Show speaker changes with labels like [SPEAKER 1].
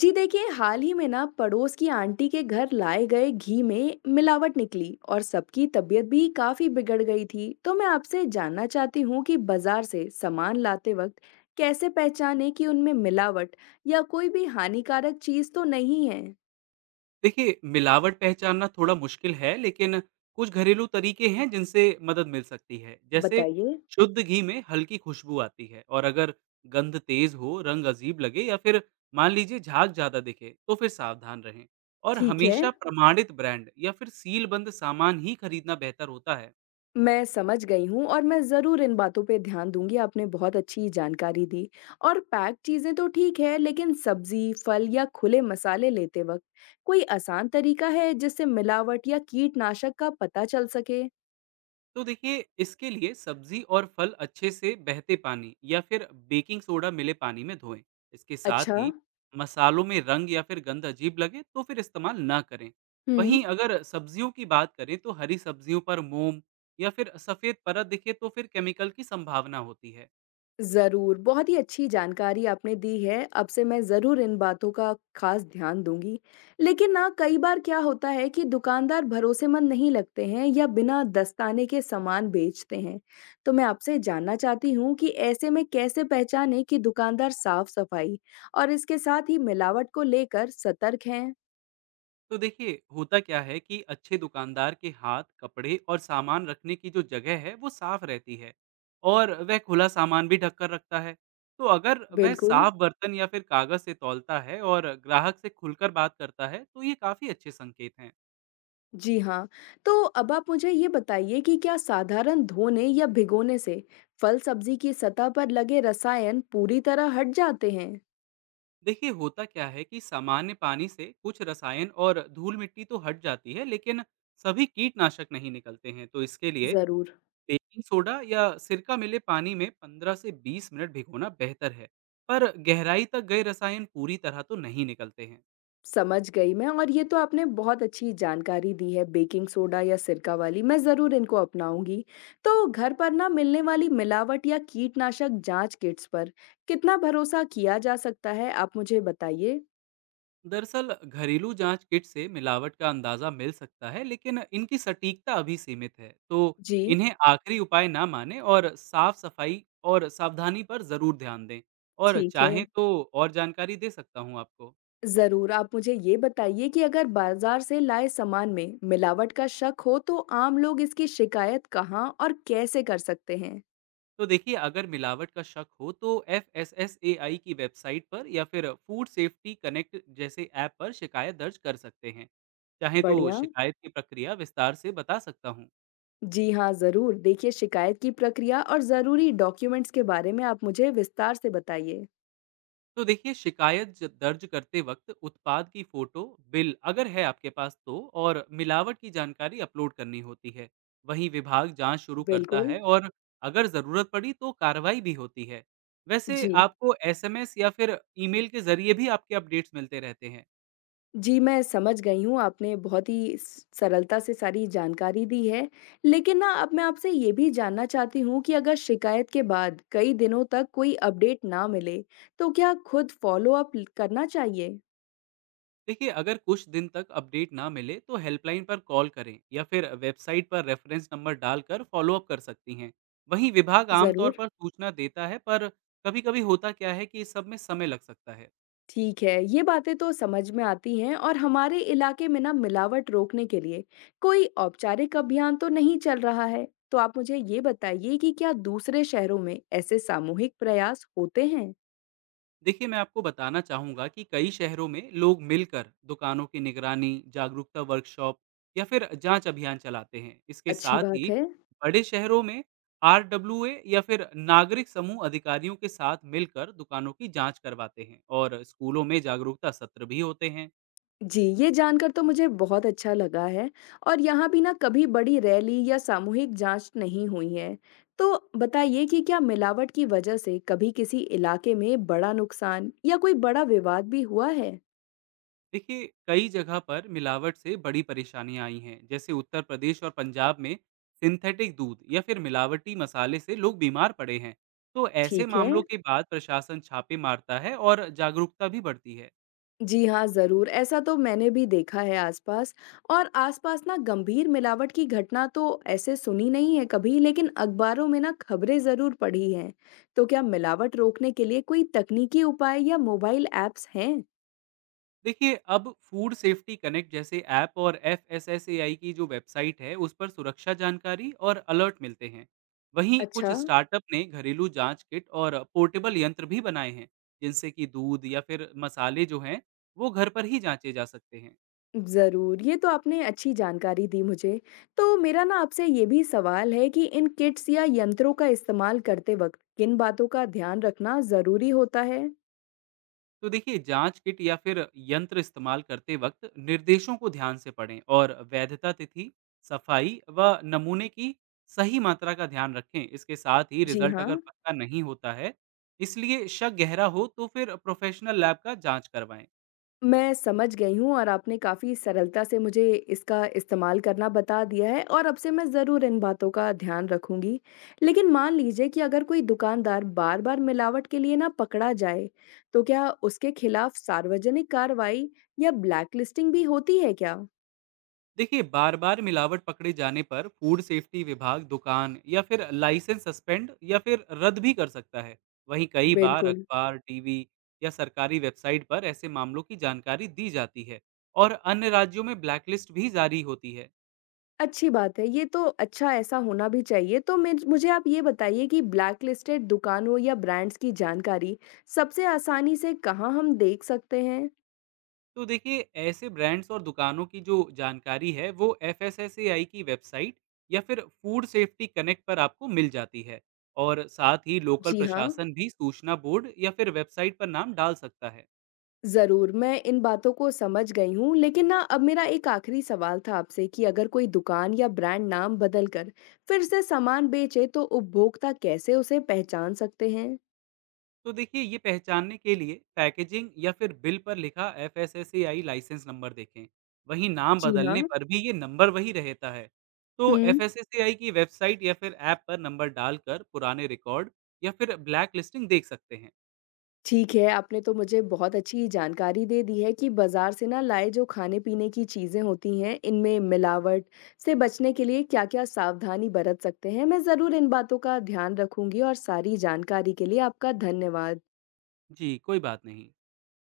[SPEAKER 1] जी देखिए हाल ही में ना पड़ोस की आंटी के घर लाए गए घी में मिलावट निकली और सबकी तबीयत भी काफी बिगड़ गई थी। तो मैं आपसे जानना चाहती हूँ कि बाजार से सामान लाते वक्त कैसे पहचाने कि उनमें मिलावट या कोई भी हानिकारक चीज तो नहीं है।
[SPEAKER 2] देखिए, मिलावट पहचानना थोड़ा मुश्किल है, लेकिन कुछ घरेलू तरीके हैं जिनसे मदद मिल सकती है। जैसे
[SPEAKER 1] बताइए।
[SPEAKER 2] शुद्ध घी में हल्की खुशबू आती है, और अगर गंध तेज हो, रंग अजीब लगे या फिर मान लीजिए झाग ज़्यादा दिखे, तो फिर सावधान रहें। और
[SPEAKER 1] ठीक है,
[SPEAKER 2] हमेशा प्रमाणित ब्रांड या फिर सीलबंद सामान ही खरीदना बेहतर होता है।
[SPEAKER 1] मैं समझ गई हूँ और मैं ज़रूर इन बातों पे ध्यान दूँगी, आपने बहुत अच्छी जानकारी दी। और पैक्ड चीज़ें तो ठीक है, लेकिन सब्ज़ी, फल या खुले मसाले लेते वक़्त कोई आसान तरीका है जिससे मिलावट या कीटनाशक का पता चल सके?
[SPEAKER 2] तो देखिए, इसके लिए सब्जी और फल अच्छे से बहते पानी या फिर बेकिंग सोडा मिले पानी में धोएं। इसके साथ
[SPEAKER 1] अच्छा।
[SPEAKER 2] ही मसालों में रंग या फिर गंध अजीब लगे तो फिर इस्तेमाल ना करें।
[SPEAKER 1] हुँ।
[SPEAKER 2] वहीं अगर सब्जियों की बात करें तो हरी सब्जियों पर मोम या फिर सफ़ेद परत दिखे तो फिर केमिकल की संभावना होती है।
[SPEAKER 1] ज़रूर, बहुत ही अच्छी जानकारी आपने दी है, अब से मैं ज़रूर इन बातों का ख़ास ध्यान दूँगी। लेकिन ना कई बार क्या होता है कि दुकानदार भरोसेमंद नहीं लगते हैं या बिना दस्ताने के सामान बेचते हैं। तो मैं आपसे जानना चाहती हूँ कि ऐसे में कैसे पहचानें कि दुकानदार साफ-सफाई और इसके साथ ही मिलावट को लेकर सतर्क हैं?
[SPEAKER 2] तो देखिए, होता क्या है कि अच्छे दुकानदार के हाथ, कपड़े और सामान रखने की जो जगह है वो साफ रहती है, और वह खुला सामान भी ढककर रखता है। तो अगर वह
[SPEAKER 1] बिल्कुल।
[SPEAKER 2] साफ बर्तन या फिर कागज से तौलता है और ग्राहक से खुलकर बात करता है, तो ये काफी अच्छे संकेत हैं।
[SPEAKER 1] जी हाँ, तो अब आप मुझे ये बताइए कि क्या साधारण धोने या भिगोने से फल-सब्जी की सतह पर लगे रसायन पूरी तरह हट जाते हैं?
[SPEAKER 2] देखिए, होता क्या है कि सामान्य पानी से कुछ रसायन और धूल मिट्टी तो हट जाती है, लेकिन सभी कीटनाशक नहीं निकलते हैं। तो इसके लिए
[SPEAKER 1] ज़रूर,
[SPEAKER 2] बेकिंग सोडा या सिरका मिले पानी में 15 से 20 मिनट भिगोना बेहतर है, पर गहराई तक गए रसायन पूरी तरह तो नहीं निकलते हैं।
[SPEAKER 1] समझ गई मैं और ये तो आपने बहुत अच्छी जानकारी दी है बेकिंग सोडा या सिरका वाली, मैं ज़रूर इनको अपनाऊंगी। तो घर पर ना मिलने वाली मिलावट या कीटनाशक जांच किट्स पर कितना भरोसा किया जा सकता है, आप मुझे बताइए?
[SPEAKER 2] दरअसल घरेलू जांच किट से मिलावट का अंदाजा मिल सकता है, लेकिन इनकी सटीकता अभी सीमित है। तो
[SPEAKER 1] जी,
[SPEAKER 2] इन्हें आखिरी उपाय ना माने और साफ सफाई और सावधानी पर जरूर ध्यान दें। और
[SPEAKER 1] ठीक है।
[SPEAKER 2] चाहें तो और जानकारी दे सकता हूँ आपको।
[SPEAKER 1] ज़रूर, आप मुझे ये बताइए कि अगर बाज़ार से लाए सामान में मिलावट का शक हो तो आम लोग इसकी शिकायत कहाँ और कैसे कर सकते हैं?
[SPEAKER 2] तो देखिए, अगर मिलावट का शक हो तो एफएसएसएआई की वेबसाइट पर या फिर फूड सेफ्टी कनेक्ट जैसे ऐप पर शिकायत दर्ज कर सकते हैं। चाहे तो
[SPEAKER 1] बढ़िया।
[SPEAKER 2] शिकायत की प्रक्रिया विस्तार से बता सकता हूँ।
[SPEAKER 1] जी हाँ, ज़रूर। देखिए शिकायत की प्रक्रिया और ज़रूरी डॉक्यूमेंट्स के बारे में आप मुझे विस्तार से बताइए।
[SPEAKER 2] तो देखिए, शिकायत दर्ज करते वक्त उत्पाद की फोटो, बिल अगर है आपके पास तो, और मिलावट की जानकारी अपलोड करनी होती है। वहीं विभाग जांच शुरू करता
[SPEAKER 1] बिल्कुल।
[SPEAKER 2] है, और अगर ज़रूरत पड़ी तो कार्रवाई भी होती है। वैसे
[SPEAKER 1] जी।
[SPEAKER 2] आपको एसएमएस या फिर ईमेल के जरिए भी आपके अपडेट्स मिलते रहते हैं।
[SPEAKER 1] जी, मैं समझ गई हूँ, आपने बहुत ही स सरलता से सारी जानकारी दी है। लेकिन ना अब मैं आपसे ये भी जानना चाहती हूँ कि अगर शिकायत के बाद कई दिनों तक कोई अपडेट ना मिले, तो क्या खुद फ़ॉलो-अप ल करना चाहिए?
[SPEAKER 2] देखिए, अगर कुछ दिन तक अपडेट ना मिले तो हेल्पलाइन पर कॉल करें या फिर वेबसाइट पर रेफरेंस नंबर डालकर फॉलोअप कर सकती हैं। वहीं विभाग आमतौर
[SPEAKER 1] ज़रूर।
[SPEAKER 2] पर सूचना देता है, पर कभी-कभी होता क्या है कि इस सब में समय लग सकता है।
[SPEAKER 1] ठीक है, ये बातें तो समझ में आती हैं और हमारे इलाके में ना मिलावट रोकने के लिए कोई औपचारिक अभियान तो नहीं चल रहा है। तो आप मुझे ये बताइए कि क्या दूसरे शहरों में ऐसे सामूहिक प्रयास होते हैं?
[SPEAKER 2] देखिए, मैं आपको बताना चाहूँगा कि कई शहरों में लोग मिलकर दुकानों की निगरानी, जागरूकता वर्कशॉप या फिर जांच अभियान चलाते हैं। इसके
[SPEAKER 1] अच्छी
[SPEAKER 2] साथ ही
[SPEAKER 1] बात है।
[SPEAKER 2] बड़े शहरों में आरडब्ल्यूए या फिर नागरिक समूह अधिकारियों के साथ मिलकर दुकानों की जांच करवाते हैं, और स्कूलों में जागरूकता सत्र भी होते हैं।
[SPEAKER 1] जी, ये जानकर तो मुझे बहुत अच्छा लगा है और यहाँ भी ना कभी बड़ी रैली या सामूहिक जांच नहीं हुई है। तो बताइए कि क्या मिलावट की वजह से कभी किसी इलाके में बड़ा नुकसान या कोई बड़ा विवाद भी हुआ है?
[SPEAKER 2] देखिए, कई जगह पर मिलावट से बड़ी परेशानियां आई हैं, जैसे उत्तर प्रदेश और पंजाब में सिंथेटिक दूध या फिर मिलावटी मसाले से लोग बीमार पड़े हैं। तो ऐसे
[SPEAKER 1] ठीक है।
[SPEAKER 2] मामलों के बाद प्रशासन छापे मारता है और जागरूकता भी बढ़ती है।
[SPEAKER 1] जी हाँ, ज़रूर। ऐसा तो मैंने भी देखा है आसपास और आसपास ना गंभीर मिलावट की घटना तो ऐसे सुनी नहीं है कभी, लेकिन अखबारों में ना खबरें ज़रूर पढ़ी हैं। तो क्या मिलावट रोकने के लिए कोई तकनीकी उपाय या मोबाइल ऐप्स हैं?
[SPEAKER 2] देखिए, अब फूड सेफ्टी कनेक्ट जैसे ऐप और एफएसएसएआई की जो वेबसाइट है, उस पर सुरक्षा जानकारी और अलर्ट मिलते हैं। वहीं कुछ
[SPEAKER 1] अच्छा,
[SPEAKER 2] स्टार्टअप ने घरेलू जांच किट और पोर्टेबल यंत्र भी बनाए हैं, जिनसे कि दूध या फिर मसाले जो हैं, वो घर पर ही जांचे जा सकते हैं।
[SPEAKER 1] ज़रूर, ये तो आपने अच्छी जानकारी दी मुझे। तो मेरा ना आपसे ये भी सवाल है कि इन किट्स या यंत्रों का इस्तेमाल करते वक़्त किन बातों का ध्यान रखना ज़रूरी होता है?
[SPEAKER 2] तो देखिए, जांच किट या फिर यंत्र इस्तेमाल करते वक्त निर्देशों को ध्यान से पढ़ें और वैधता तिथि, सफाई व नमूने की सही मात्रा का ध्यान रखें। इसके साथ ही
[SPEAKER 1] जी
[SPEAKER 2] रिजल्ट अगर
[SPEAKER 1] हाँ,
[SPEAKER 2] पक्का नहीं होता है, इसलिए शक गहरा हो तो फिर प्रोफेशनल लैब का जांच करवाएं।
[SPEAKER 1] मैं समझ गई हूँ और आपने काफ़ी सरलता से मुझे इसका इस्तेमाल करना बता दिया है और अब से मैं ज़रूर इन बातों का ध्यान रखूँगी। लेकिन मान लीजिए कि अगर कोई दुकानदार बार-बार मिलावट के लिए ना पकड़ा जाए, तो क्या उसके खिलाफ सार्वजनिक कार्रवाई या ब्लैकलिस्टिंग भी होती है क्या?
[SPEAKER 2] देखिए, बार बार मिलावट पकड़े जाने पर फूड सेफ्टी विभाग दुकान या फिर लाइसेंस सस्पेंड या फिर रद्द भी कर सकता है। वहीं कई बार
[SPEAKER 1] बिल्कुल,
[SPEAKER 2] अखबार, टीवी या सरकारी वेबसाइट पर ऐसे मामलों की जानकारी दी जाती है, और अन्य राज्यों में ब्लैकलिस्ट भी जारी होती है।
[SPEAKER 1] अच्छी बात है, ये तो अच्छा ऐसा होना भी चाहिए। तो मिज मुझे आप ये बताइए कि ब्लैक लिस्टेड दुकानों या ब्रांड्स की जानकारी सबसे आसानी से कहाँ हम देख सकते हैं?
[SPEAKER 2] तो देखिए, ऐसे ब्रांड्स और दुकानों की जो जानकारी है वो एफ की वेबसाइट या फिर फूड सेफ्टी कनेक्ट पर आपको मिल जाती है। और साथ ही लोकल
[SPEAKER 1] जी हाँ,
[SPEAKER 2] प्रशासन भी सूचना बोर्ड या फिर वेबसाइट पर नाम डाल सकता है।
[SPEAKER 1] ज़रूर, मैं इन बातों को समझ गई हूँ, लेकिन ना अब मेरा एक आखिरी सवाल था आपसे कि अगर कोई दुकान या ब्रांड नाम बदल कर फिर से सामान बेचे, तो उपभोक्ता कैसे उसे पहचान सकते हैं?
[SPEAKER 2] तो देखिए, ये पहचानने के लिए पैकेजिंग या फिर बिल पर लिखा एफएसएसएआई लाइसेंस नंबर देखें। वहीं नाम
[SPEAKER 1] जी
[SPEAKER 2] बदलने
[SPEAKER 1] हाँ,
[SPEAKER 2] पर भी ये नंबर वही रहता है। तो
[SPEAKER 1] हुँ।
[SPEAKER 2] एफएसएसएआई की वेबसाइट या फिर ऐप पर नंबर डालकर पुराने रिकॉर्ड या फिर ब्लैक लिस्टिंग देख सकते हैं।
[SPEAKER 1] ठीक है, आपने तो मुझे बहुत अच्छी जानकारी दे दी है कि बाज़ार से ना लाए जो खाने-पीने की चीज़ें होती हैं, इनमें मिलावट से बचने के लिए क्या-क्या सावधानी बरत सकते हैं। मैं ज़रूर इन बातों का ध्यान रखूँगी और सारी जानकारी के लिए आपका धन्यवाद।
[SPEAKER 2] जी कोई बात नहीं।